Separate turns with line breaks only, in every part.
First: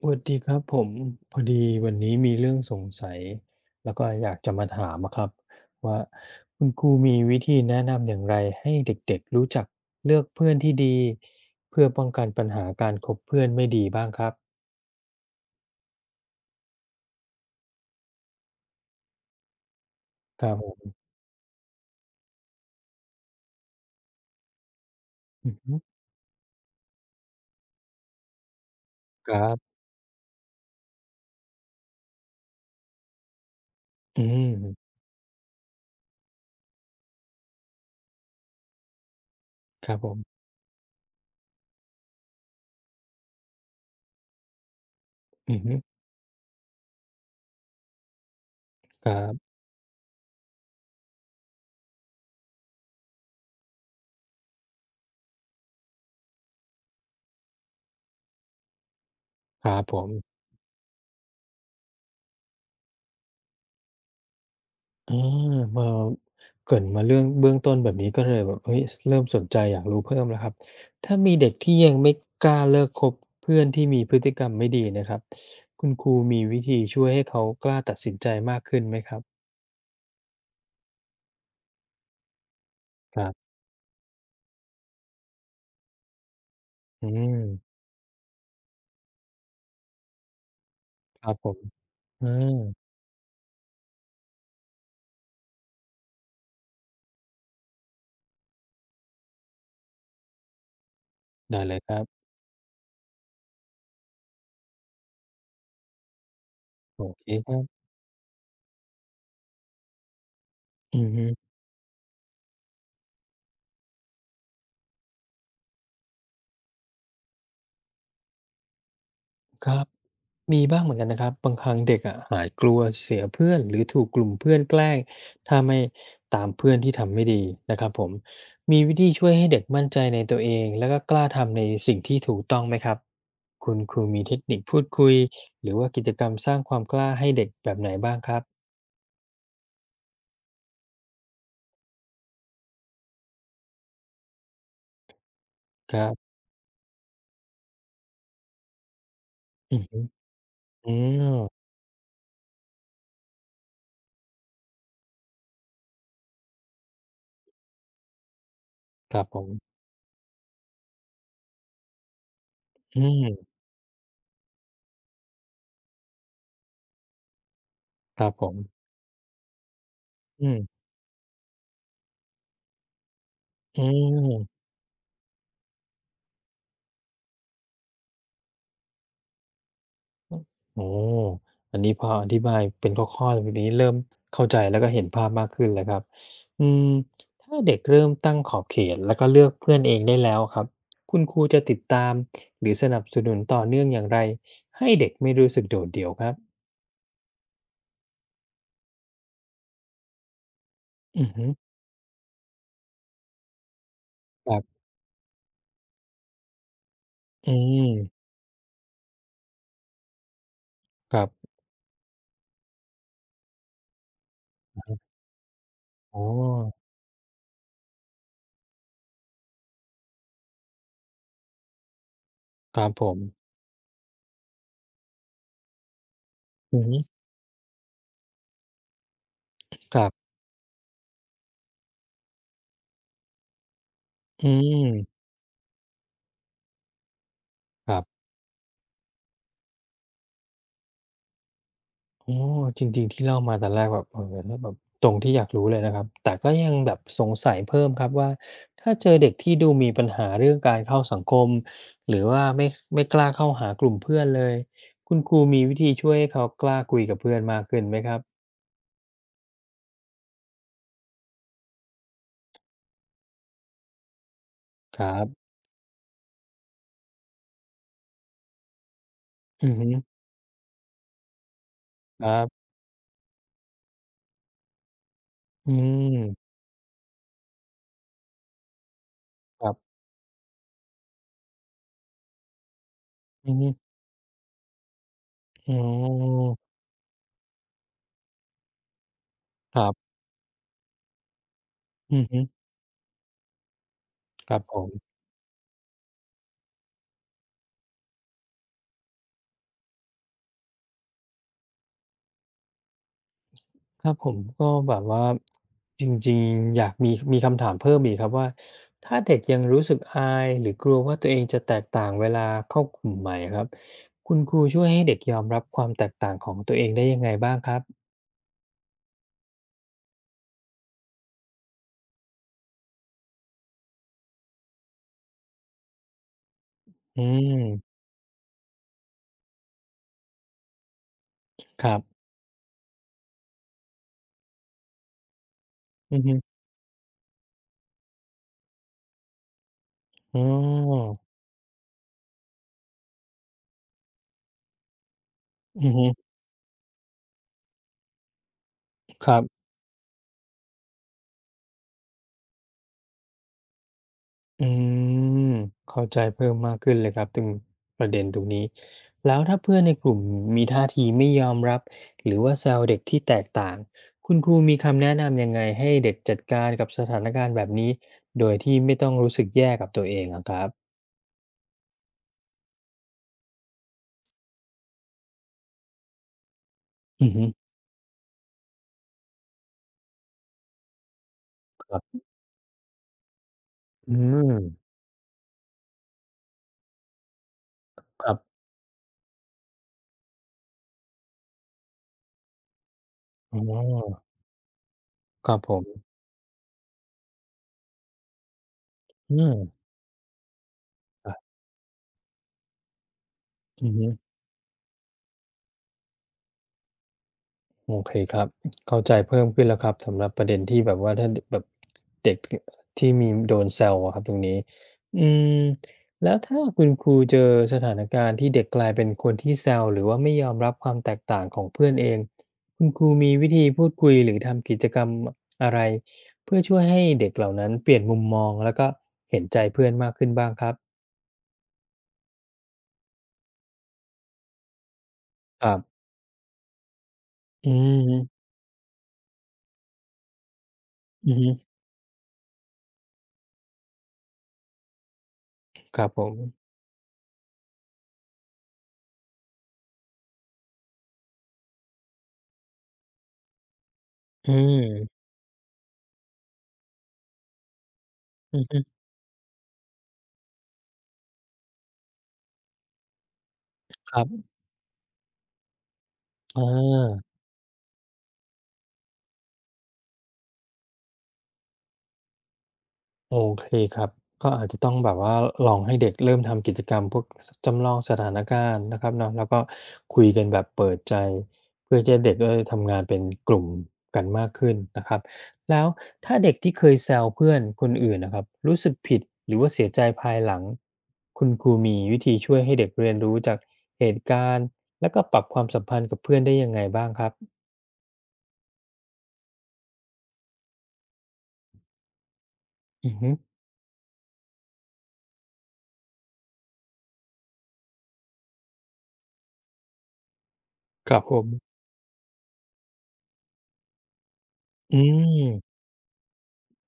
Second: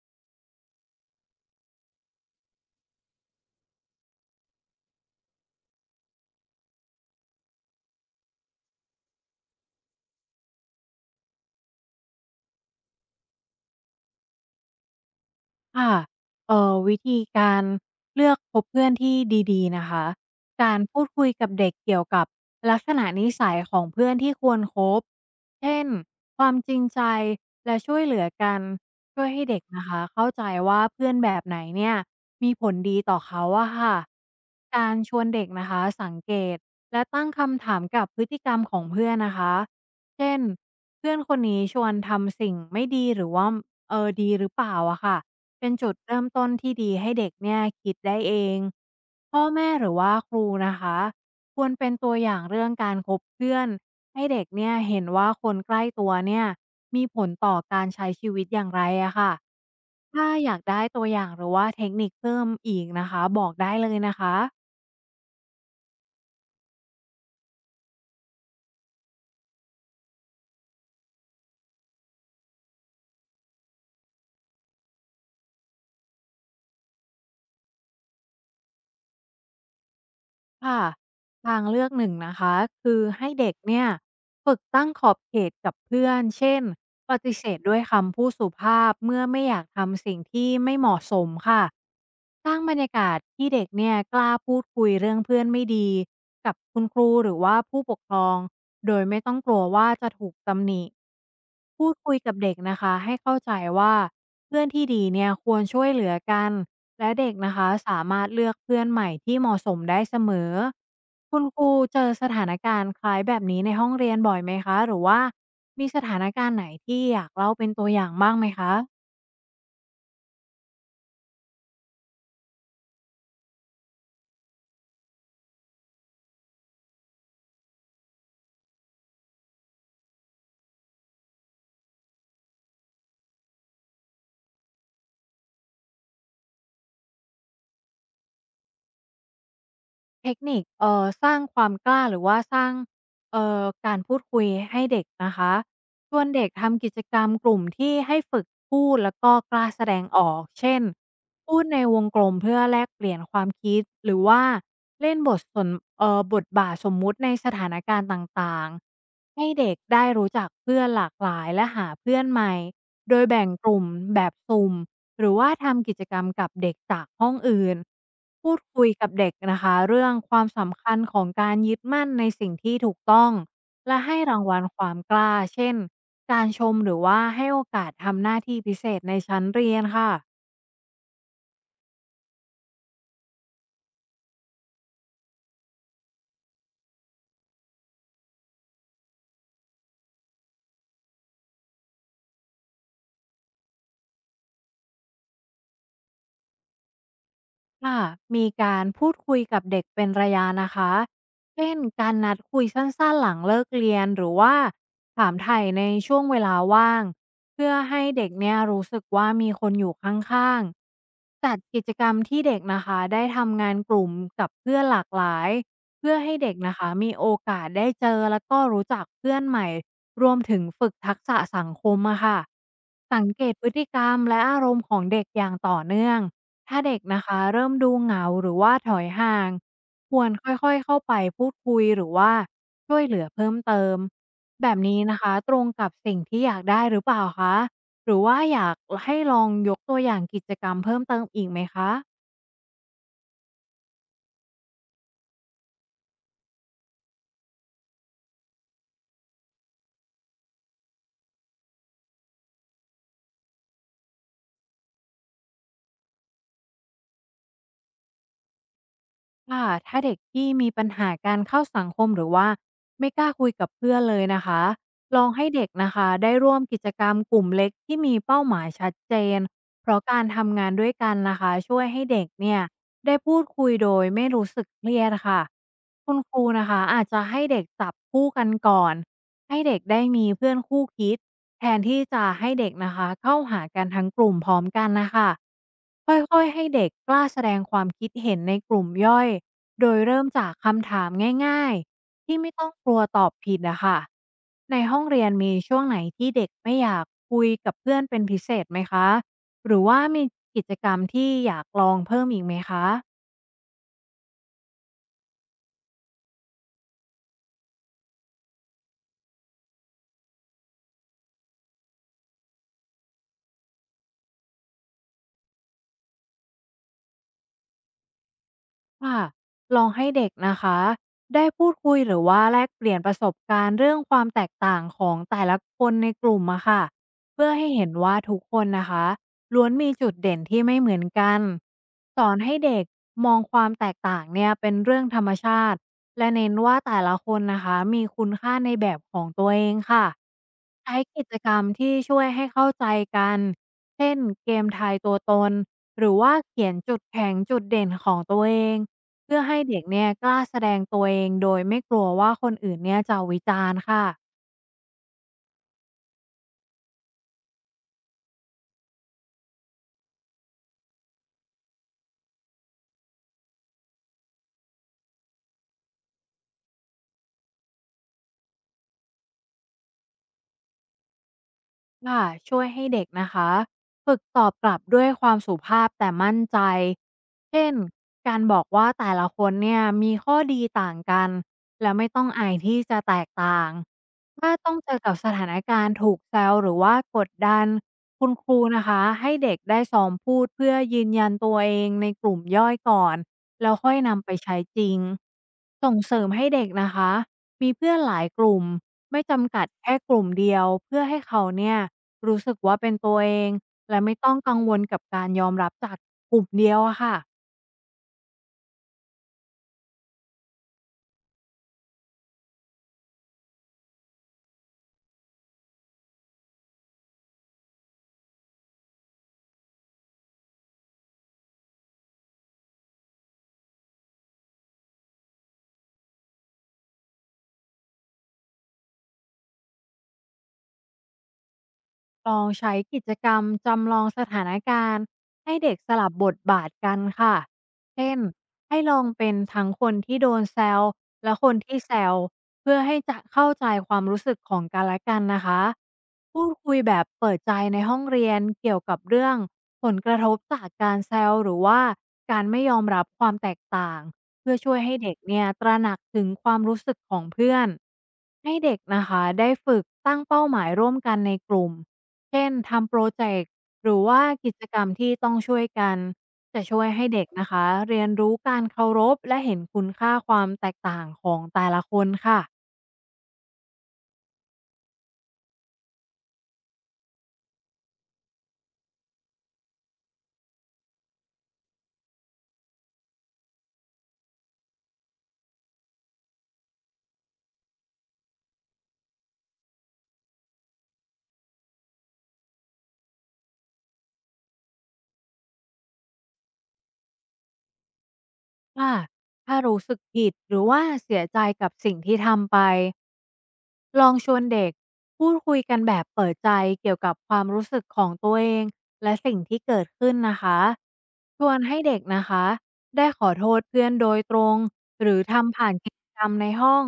สวัสดีครับผมพอดีวันนี้มีเรื่องสงสัยแล้วก็อยากจะมาถามอะครับว่าคุณครูมีวิธีแนะนำอย่างไรให้เด็กๆรู้จักเลือกเพื่อนที่ดีเพื่อป้องกันปัญหาการคบเพื่อนไม่ดีบ้างครับ
ค่ะวิธีการเลือกคบเพื่อนที่ดีๆนะคะ
ครับผ
การ
ม
พูดคุยกับเด็กเกี่ยวกับลักษณะนิสัยของเพื่อนที่ควรคบ
อือฮึ
เช่นความจริงใจและช่วยเหลือกันช่วย
ค
ให้
รั
เด็ก
บ
นะคะเข้าใจว่าเพื่อนแบบไหนเนี่ยมีผลดีต่อเขาอะค่ะ
อืม
การชวนเด็กนะคะสังเกตและตั้งคำถามกับพฤติกรรมของเพื่อนนะคะ
ครับผม
เช่น เพื่อนคนนี้ชวนทำสิ่งไม่ดีหรือว่าดีหรือเปล่าอะค่ะ
อือ
เป็
ฮึ
นจุดเริ่มต้นที่ดีให้เด็กเนี่ยคิดได้เอง
ครั
พ่อ
บ
แม่หรือว่าครูนะคะควรเป็นตัวอย่างเรื่องการคบเพื่อนให้เด็กเนี่ยเห็นว่าคนใกล้ตัวเนี่ยมีผลต่อการใช้ชีวิตอย่างไรอะค่ะ
ครับผม
ถ้าอยากได้ตัวอย่างหรือว่าเทคนิคเพิ่มอีกนะคะบอกได้เลยนะคะ
อาพอเกริ่นมาเรื่องเบื้องต้นแบบนี้ก็เลยแบบเฮ้ยเริ่มสนใจอยากรู้เพิ่มแล้วครับถ้ามีเด็กที่ยังไม่กล้าเลิกคบเพื่อนที่มีพฤติกรรมไม่ดีนะครับคุณครูมีวิธีช่วยให้เขากล้าตัดสินใจมากขึ้นไหมครับ
ค่ะทางเลือกหนึ่งนะคะคือ
ครั
ให้เด็
บ
กเนี่ยฝึกตั้งขอบเขตกับเพื่อนเช่น
อื
ปฏิ
ม
เสธด้วยคำพูดสุภาพเมื่อไม่อยากทำสิ่งที่ไม่เหมาะส
ค
ม
รับผม
ค่ะ
อา
สร้างบรรยากาศที่เด็กเนี่ยกล้าพูดคุยเรื่องเพื่อนไม่ดีกับคุณครูหรือว่าผู้ปกครองโดยไม่ต้องกลัวว่าจะถูกตำหนิ
ได้เลย
พู
ค
ด
รั
คุย
บ
กับเด็กนะคะให้เข้าใจว่าเพื่อนที่ดีเนี่ยควรช่วยเหลือกัน
โอ
และ
เค
เด็ก
ค
นะ
รับ
คะสามารถเลือกเพื่อนใหม่ที่เหมาะสมได้เสมอ
อือฮึ
คุณครูเจอสถานการณ์คล้ายแบบนี้ในห้องเรียนบ่อยไหมคะหรือว่ามีสถานการณ์ไหนที่อยากเล่าเป็นตัวอย่างบ้างไหมคะ
ครับมีบ้างเหมือนกันนะครับบางครั้งเด็กอะหายกลัวเสียเพื่อนหรือถูกกลุ่มเพื่อนแกล้งถ้าไม่ตามเพื่อนที่ทำไม่ดีนะครับผมมีวิธีช่วยให้เด็กมั่นใจในตัวเองแล้วก็กล้าทำในสิ่งที่ถูกต้องไหมครับคุณครูมีเทคนิคพูดคุยหรือว่ากิจกรรมสร้างความกล้าให้เด็กแบบไหนบ้างครับ
เทคนิคสร้างความกล้าหรือว่าสร้างการพูดคุยให้เด็กนะคะ
ครั
ชวน
บ
เด็กทำกิจกรรมกลุ่มที่ให้ฝึกพูดแล้วก็กล้า
อื
แส
มอ
ด
หือ
งออกเช่น
อืม
พูดในวงกลมเพื่อแลกเปลี่ยนความคิดหรือว่าเล่นบทสนเอ่อบทบาทสมมุติในสถานการณ์ต่าง
ครับผ
ๆให้
ม
เด็กได้รู้จักเพื่อนหลากหลายและหาเพื่อนใหม่
อื
โดยแบ่ง
ม
กลุ่มแบบสุ่ม หรือว่าทำกิจกรรมกับเด็กจากห้องอื่น
ครับผ
พู
ม
ดคุยกับเด็กนะคะเรื่องควา
อื
มสำ
ม
คัญของการยึดมั่นในสิ่งที่ถูกต้อง
อื
และให้ราง
ม
วัลความกล้าเช่นการชมหรือว่าให้โอกาสทำหน้าที่พิเศษในชั้นเรียนค่ะ
โอ้อันนี้พออธิบายเป็นข้อๆแบบนี้เริ่มเข้าใจแล้วก็เห็นภาพมากขึ้นแล้วครับอืมถ้าเด็กเริ่มตั้งขอบเขตแล้วก็เลือกเพื่อนเองได้แล้วครับคุณครูจะติดตามหรือสนับสนุนต่อเนื่องอย่างไรให้เด็กไม่รู้สึกโดดเดี่ยวครับ
ค่ะมีการพูดคุยกับเด็กเป็นระยะนะคะ
อือฮึ
เช่นการนัดคุยสั้นๆหลังเลิกเรียนหรือ
ค
ว่า
รับ
ถามไถ่ในช่วงเวลาว่าง
อื
เพื่อ
ม
ให้เด็กเนี่ยรู้สึกว่ามีคนอยู่ข้าง
ครั
ๆ จั
บ
ดกิจกรรมที่เด็กนะคะได้ทำงานกลุ่มกับเพื่อ
อะ
นห
ฮะ
ลากหลายเพื่อ
อ๋อ
ให้เด็กนะคะมีโอกาสได้เจอแล้วก็รู้จักเพื่อนใหม่รวมถึงฝึกทักษะสังคมอะค่ะ
ครับผ
สังเก
ม
ตพฤติกรรมและอารมณ์ของเด็กอย่างต่อเนื่อง
อื
ถ้า
อฮึ
เด็กนะคะเริ่มดูเหงาหรือว่าถอยห่าง
ครั
คว
บ
รค่อยๆเข้าไปพูดคุยหรือว่าช่วยเหลือเพิ่มเติม
อื
แบบนี้นะ
ม
คะตรงกับสิ่งที่อยากได้หรือเปล่าคะ
ครั
หรือ
บ
ว่าอยากให้ลองยกตัวอย่างกิจกรรมเพิ่มเติมอีกไหมคะ
อ๋อจริงๆที่เล่ามาแต่แรกแบบเออแล้วแบบตรงที่อยากรู้เลยนะครับแต่ก็ยังแบบสงสัยเพิ่มครับว่าถ้าเจอเด็กที่ดูมีปัญหาเรื่องการเข้าสังคมหรือว่าไม่กล้าเข้าหากลุ่มเพื่อนเลยคุณครูมีวิธีช่วยให้เขากล้าคุยกับเพื่อนมากขึ้นไหมครับ
ว่าถ้าเด็กที่มีปัญหาการเข้าสังคมหรือว่าไม่กล้าคุยกับเพื่อนเลยนะคะ
ครั
ลอง
บ
ให้เด็กนะคะได้ร่วมกิจกรรมกลุ่มเล็กที่มีเป้าหมายชัดเจน
อือฮึ
เพราะการทำงานด้วยกันนะคะช่วยให้เด็
ค
ก
รั
เนี่ย
บ
ได้พูดคุยโดยไม่รู้สึกเครียดค่ะ
อื
คุณครู
ม
นะคะอาจจะให้เด็กจับคู่กันก่อนให้
ครั
เด็ก
บ
ได้มีเพื่อนคู่คิดแทนที่จะให้เด็กนะคะเข้า
อือ
หา
ฮึ
กันทั้งกลุ่มพร้อมกันนะคะ
อ๋อ
ค่อยๆให้เด็กกล้าแสดงความคิดเห็นในกลุ่มย่อย
ครั
โดย
บ
เริ่มจากคำถามง่าย
อือ
ๆที่
ฮึ
ไม่ต้องกลัวตอบผิดนะคะ
ครับผ
ในห้อง
ม
เรียนมีช่วงไหนที่เด็กไม่อยากคุยกับเพื่อนเป็นพิเศษไหมคะ หรือว่ามีกิจกรรมที่อยากลองเพิ่มอีกไหมคะ
ครับผมก็แบบว่าจริงๆอยากมีคำถามเพิ่มอีกครับว่าถ้าเด็กยังรู้สึกอายหรือกลัวว่าตัวเองจะแตกต่างเวลาเข้ากลุ่มใหม่ครับคุณครูช่วยให้เด็กยอมรับความแตกต่างของตัวเองได้ยังไงบ้างครับ
ค่ะลองให้เด็กนะคะได้พูดคุยหรือว่าแลกเปลี่ยนประสบการณ์เรื่องความแตกต่างของแต่ละคนในกลุ่มอะค่ะ
อื
เพื่อให้เห็น
ม
ว่าทุกคนนะคะล้วนมีจุดเด่นที่ไม่เหมือนกัน
ครับ
สอนให้เด็กมองความแตกต่างเนี่ยเป็นเรื่องธรรมชาติ
อือ
และ
ฮึ
เน้นว่าแต่ละคนนะคะมีคุณค่าในแบบของตัวเองค่ะ
อ๋อ
ใช้กิจกรรมที่ช่วยให้เข้าใจกันเช่นเกมทายตัวตน
อือ
ห
ฮึ
รือว่าเขียนจุดแข็งจุดเด่นของตัวเอง
ครั
เพื่อให้
บ
เด็กเนี่ยกล้าแสดงตัวเองโดยไม่กลัวว่าคนอื่นเนี่ยจะวิจารณ์ค่ะ
อืมเข้าใจเพิ่มมากขึ้นเลยครับถึงประเด็นตรงนี้แล้วถ้าเพื่อนในกลุ่มมีท่าทีไม่ยอมรับหรือว่าแซวเด็กที่แตกต่างคุณครูมีคำแนะนำยังไงให้เด็กจัดการกับสถานการณ์แบบนี้โดยที่ไม่ต้องรู้สึกแย่กับตัวเองอะครับ
ค่ะช่วยให้เด็กนะคะฝึกตอบกลับด้วยความสุภาพแต่มั่นใจ
อือฮึ
เช่นการบอกว่าแต่ละคนเนี่ยมีข้อดีต่างกัน
ค
และไม่
รับ
ต้องอายที่จะแตกต่าง
อืม
ถ้าต้องเจอกับสถานการณ์ถูกแซวหรือว่ากดดัน
ค
คุ
รั
ณค
บ
รูนะคะให้เด็กได้ซ้อมพูดเพื่อยืนยันตัวเองในกลุ่มย่อยก่อน
อ๋
แล้วค่อย
อ
นำไปใช้จริง
ครับผ
ส่ง
ม
เสริมให้เด็กนะคะมีเพื่อนหลายกลุ่ม ไม่
อืม
จำกัดแค่กลุ่มเดียวเพื่อให้
ครั
เขา
บ
เนี่ยรู้สึกว่าเป็นตัวเอง
อือ
และ
ฮึ
ไม่ต้องกังวลกับการยอมรับจากกลุ่มเดียวอะค่ะ
โอเคครับเข้าใจเพิ่มขึ้นแล้วครับสำหรับประเด็นที่แบบว่าถ้าดแบบเด็กที่มีโดนแซวอะครับตรงนี้อืมแล้วถ้าคุณครูเจอสถานการณ์ที่เด็กกลายเป็นคนที่แซวหรือว่าไม่ยอมรับความแตกต่างของเพื่อนเองคุณครูมีวิธีพูดคุยหรือทำกิจกรรมอะไรเพื่อช่วยให้เด็กเหล่านั้นเปลี่ยนมุมมองแล้วก็เห็นใจเพื่อนมากขึ้นบ้างครับ
ลองใช้กิจกรรมจำลองสถานการณ์ให้
ครั
เด็กส
บ
ลับบทบาทกันค่ะ
อือ
เช่
ฮึ
นให้ลองเป็นทั้งคนที่โดนแซว
อื
และคน
ม
ที่แซวเพื่อให้จะเข้าใจความรู้สึกของกันและกันนะคะ
ครับผ
พูด
ม
คุยแบบเปิดใจในห้องเรียนเกี่ยวกับเรื่องผลกระทบจากการแซวหรือว่าการไม่ยอมรับความแตกต่าง
อื
เพื่อช่วยให้เด็ก
ม
เนี่ยตระหนักถึงความรู้สึกของเพื่อนให้
อื
เด็ก
ฮึ
นะคะได้ฝึกตั้งเป้าหมายร่วมกันในกลุ่ม เช่นทำโปรเจกต์หรือ
ค
ว่า
รับ
กิจกรรมที่ต้องช่วยกัน
อ
จะช่วยให้เด็ก
า
นะคะเรียนรู้การเคารพและเห็นคุณค่าความแตกต่างของแต่ละคนค่ะ
โอเคครับก็อาจจะต้องแบบว่าลองให้เด็กเริ่มทำกิจกรรมพวกจำลองสถานการณ์นะครับเนาะแล้วก็คุยกันแบบเปิดใจเพื่อที่เด็กก็ทำงานเป็นกลุ่มกันมากขึ้นนะครับแล้วถ้าเด็กที่เคยแซวเพื่อนคนอื่นนะครับรู้สึกผิดหรือว่าเสียใจภายหลังคุณครูมีวิธีช่วยให้เด็กเรียนรู้จากเหตุการณ์แล้วก็ปรับความสัมพันธ์กับเพื่อนได้ยังไงบ้างครับ
ว่าถ้ารู้สึกผิดหรือว่าเสียใจกับสิ่งที่ทำไป
อือฮึ
ลองชวนเด็กพูดคุยกันแบบเปิดใจเกี่ยวกับความรู้สึกของตัวเองและสิ่งที่เกิดขึ้นนะคะ
ครับผ
ชวน
ม
ให้เด็กนะคะได้ขอโทษเพื่อนโดยตรง
อื
อ
ม
นกิจกรรมในห้อง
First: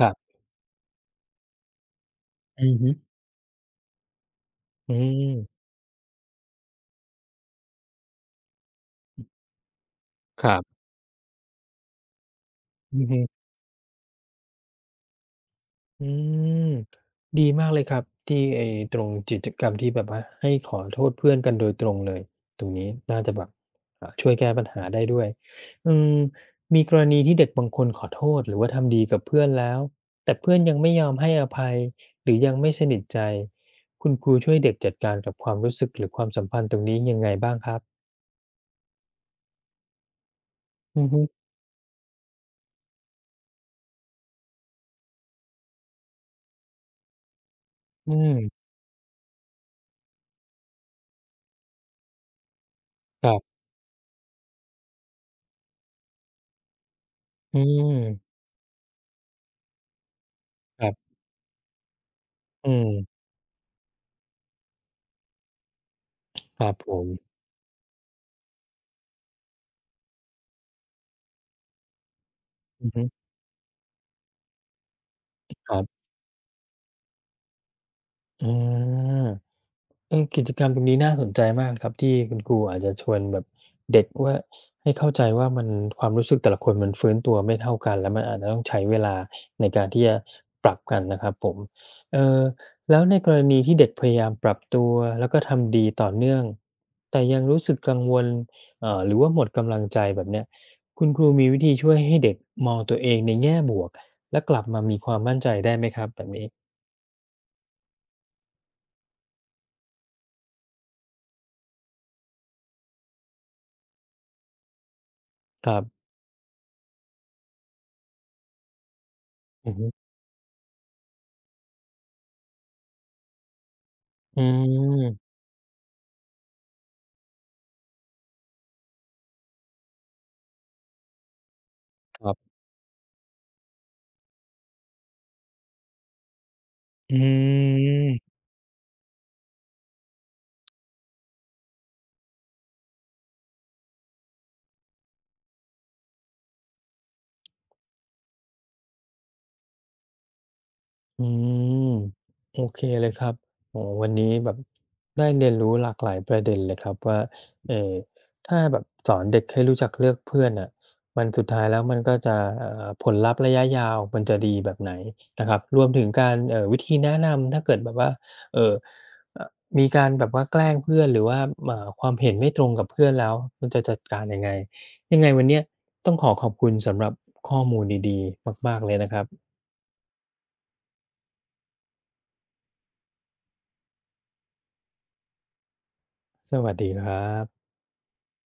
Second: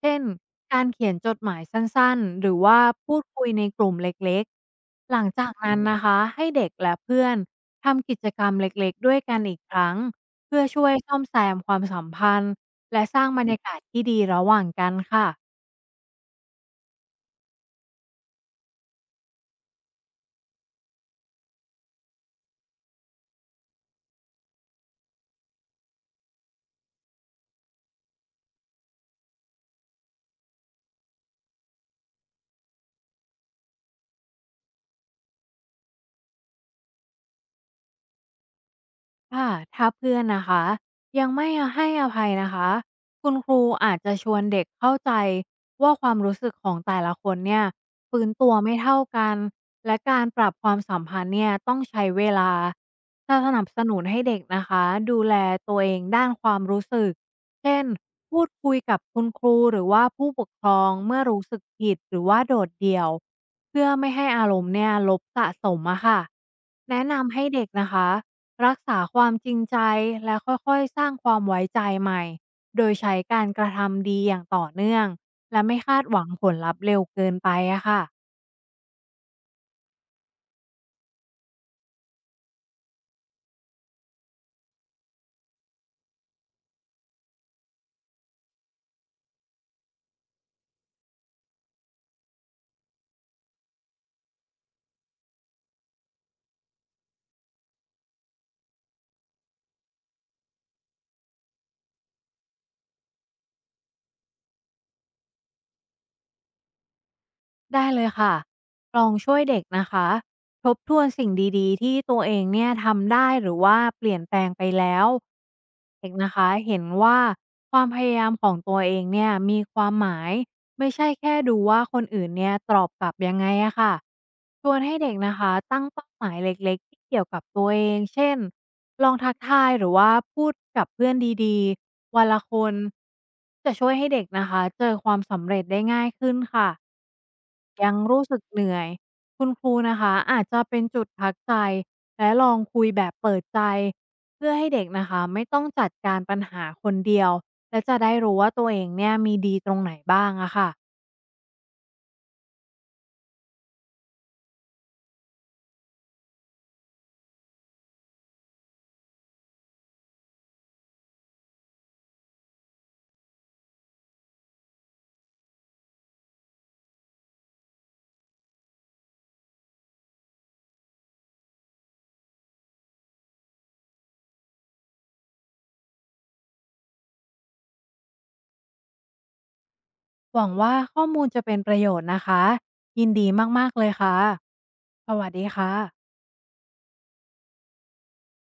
ครั
เช่น
บ
การเขียนจดหมายสั้นๆ หรือ
อือ
ว่า
ฮึ
พูดคุยในกลุ่มเล็ก
อื
ๆ หลัง
ม
จากนั้นนะคะให้เด็กและเพื่อนทำกิจกรรมเล็กๆ ด้วยกันอีกครั้ง
ครั
เพื่อ
บ
ช่วยซ่อมแซมความสัมพันธ์
อื
และ
อ
ส
ฮึ
ร้างบรรยากาศที่ดีระหว่างกันค่ะ
อืมดีมากเลยครับที่ไอ้ตรงกิจกรรมที่แบบว่าให้ขอโทษเพื่อนกันโดยตรงเลยตรงนี้น่าจะแบบอ่าช่วยแก้ปัญหาได้ด้วยอืมมีกรณีที่เด็กบางคนขอโทษหรือว่าทำดีกับเพื่อนแล้วแต่เพื่อนยังไม่ยอมให้อภัยหรือยังไม่สนิทใจคุณครูช่วยเด็กจัดการกับความรู้สึกหรือความสัมพันธ์ตรงนี้ยังไงบ้างครับ
ค่ะถ้าเพื่อนนะคะ
อือฮึ
ยังไม่ให้อภัยนะคะคุณครูอาจจะชวนเด็กเข้าใจว่าความรู้สึกของแต่ละคนเนี่ย
อื
ฟื้น
ม
ตัวไม่เท่ากันและการปรับความสัมพันธ์เนี่ยต้องใช้เวลา
ครั
ถ้าส
บ
นับสนุนให้เด็กนะคะดูแลตัวเองด้านความรู้สึก
อื
เช่น
ม
พูดคุยกับคุณครูหรือว่าผู้ปกครอ
ครั
ง
บ
เมื่อรู้สึกผิดหรือว่าโด
อื
ดเดี่ยว
ม
เพื่อไม่ให้อารมณ์เนี่ยลบสะสมอะค่ะ
ครับผ
แนะ
ม
นำให้เด็กนะคะ รักษาความจริงใจและค่อยๆสร้างความไว้ใจใหม่โด
อือ
ย
ฮึ
ใช้การกระทำดีอย่างต่อเนื่องและ
ค
ไม่
รั
คา
บ
ดหวังผลลัพธ์เร็วเกินไปอะค่ะ
อา เออกิจกรรมตรงนี้น่าสนใจมากครับที่คุณครูอาจจะชวนแบบเด็กว่าให้เข้าใจว่ามันความรู้สึกแต่ละคนมันฟื้นตัวไม่เท่ากันแล้วมันอาจจะต้องใช้เวลาในการที่จะปรับกันนะครับผมเอ่อแล้วในกรณีที่เด็กพยายามปรับตัวแล้วก็ทำดีต่อเนื่องแต่ยังรู้สึกกังวลหรือว่าหมดกำลังใจแบบเนี้ยคุณครูมีวิธีช่วยให้เด็กมองตัวเองในแง่บวกและกลับมามีความมั่นใจได้ไหมครับแบบนี้
ได้เลยค่ะ ลองช่วยเด็กนะคะทบทวนสิ่งดีๆที่ตัวเองเนี่ยทำได้หรือว่าเปลี่ยนแปลงไปแล้ว
ครั
เด็
บ
กนะคะเห็นว่าความพยายามของตัวเองเนี่ยมี
อือ
ค
ฮึ
วามหมายไม่ใช่แค่ดูว่าคนอื่นเนี่ยตอบกลับยังไงอะค่ะ
อื
ชวนให้เด็ก
ม
นะคะตั้งเป้าหมายเล็กๆที่เกี่ยวกับตัวเอง เช่นลองทักทายหรือว่าพูดกับเพื่อนดีๆ
ค
วัน
รั
ละ
บ
คนจะช่วยให้เด็กนะคะเจอความสำเร็จได้ง่ายขึ้นค่ะ
อื
ยังรู้
ม
สึกเหนื่อย คุณครูนะคะอาจจะเป็นจุดพักใจและลองคุยแบบเปิดใจเพื่อให้เด็กนะคะไม่ต้องจัดการปัญหาคนเดียวและจะได้รู้ว่าตัวเองเนี่ยมีดีตรงไหนบ้างอะค่ะ
อืมโอเคเลยครับโอ้วันนี้แบบได้เรียนรู้หลากหลายประเด็นเลยครับว่าเออถ้าแบบสอนเด็กให้รู้จักเลือกเพื่อนอ่ะมันสุดท้ายแล้วมันก็จะผลลัพธ์ระยะยาวมันจะดีแบบไหนนะครับรวมถึงการวิธีแนะนำถ้าเกิดแบบว่าเออเออมีการแบบว่าแกล้งเพื่อนหรือว่าความเห็นไม่ตรงกับเพื่อนแล้วมันจะจัดการยังไงยังไงวันเนี้ยต้องขอขอบคุณสำหรับข้อมูลดีๆมากๆเลยนะครับ
หวังว่าข้อมูลจะเป็นประโยชน์นะคะยินดีมากๆเลยค่ะสวัสดีค่ะ
สวัสดีครับ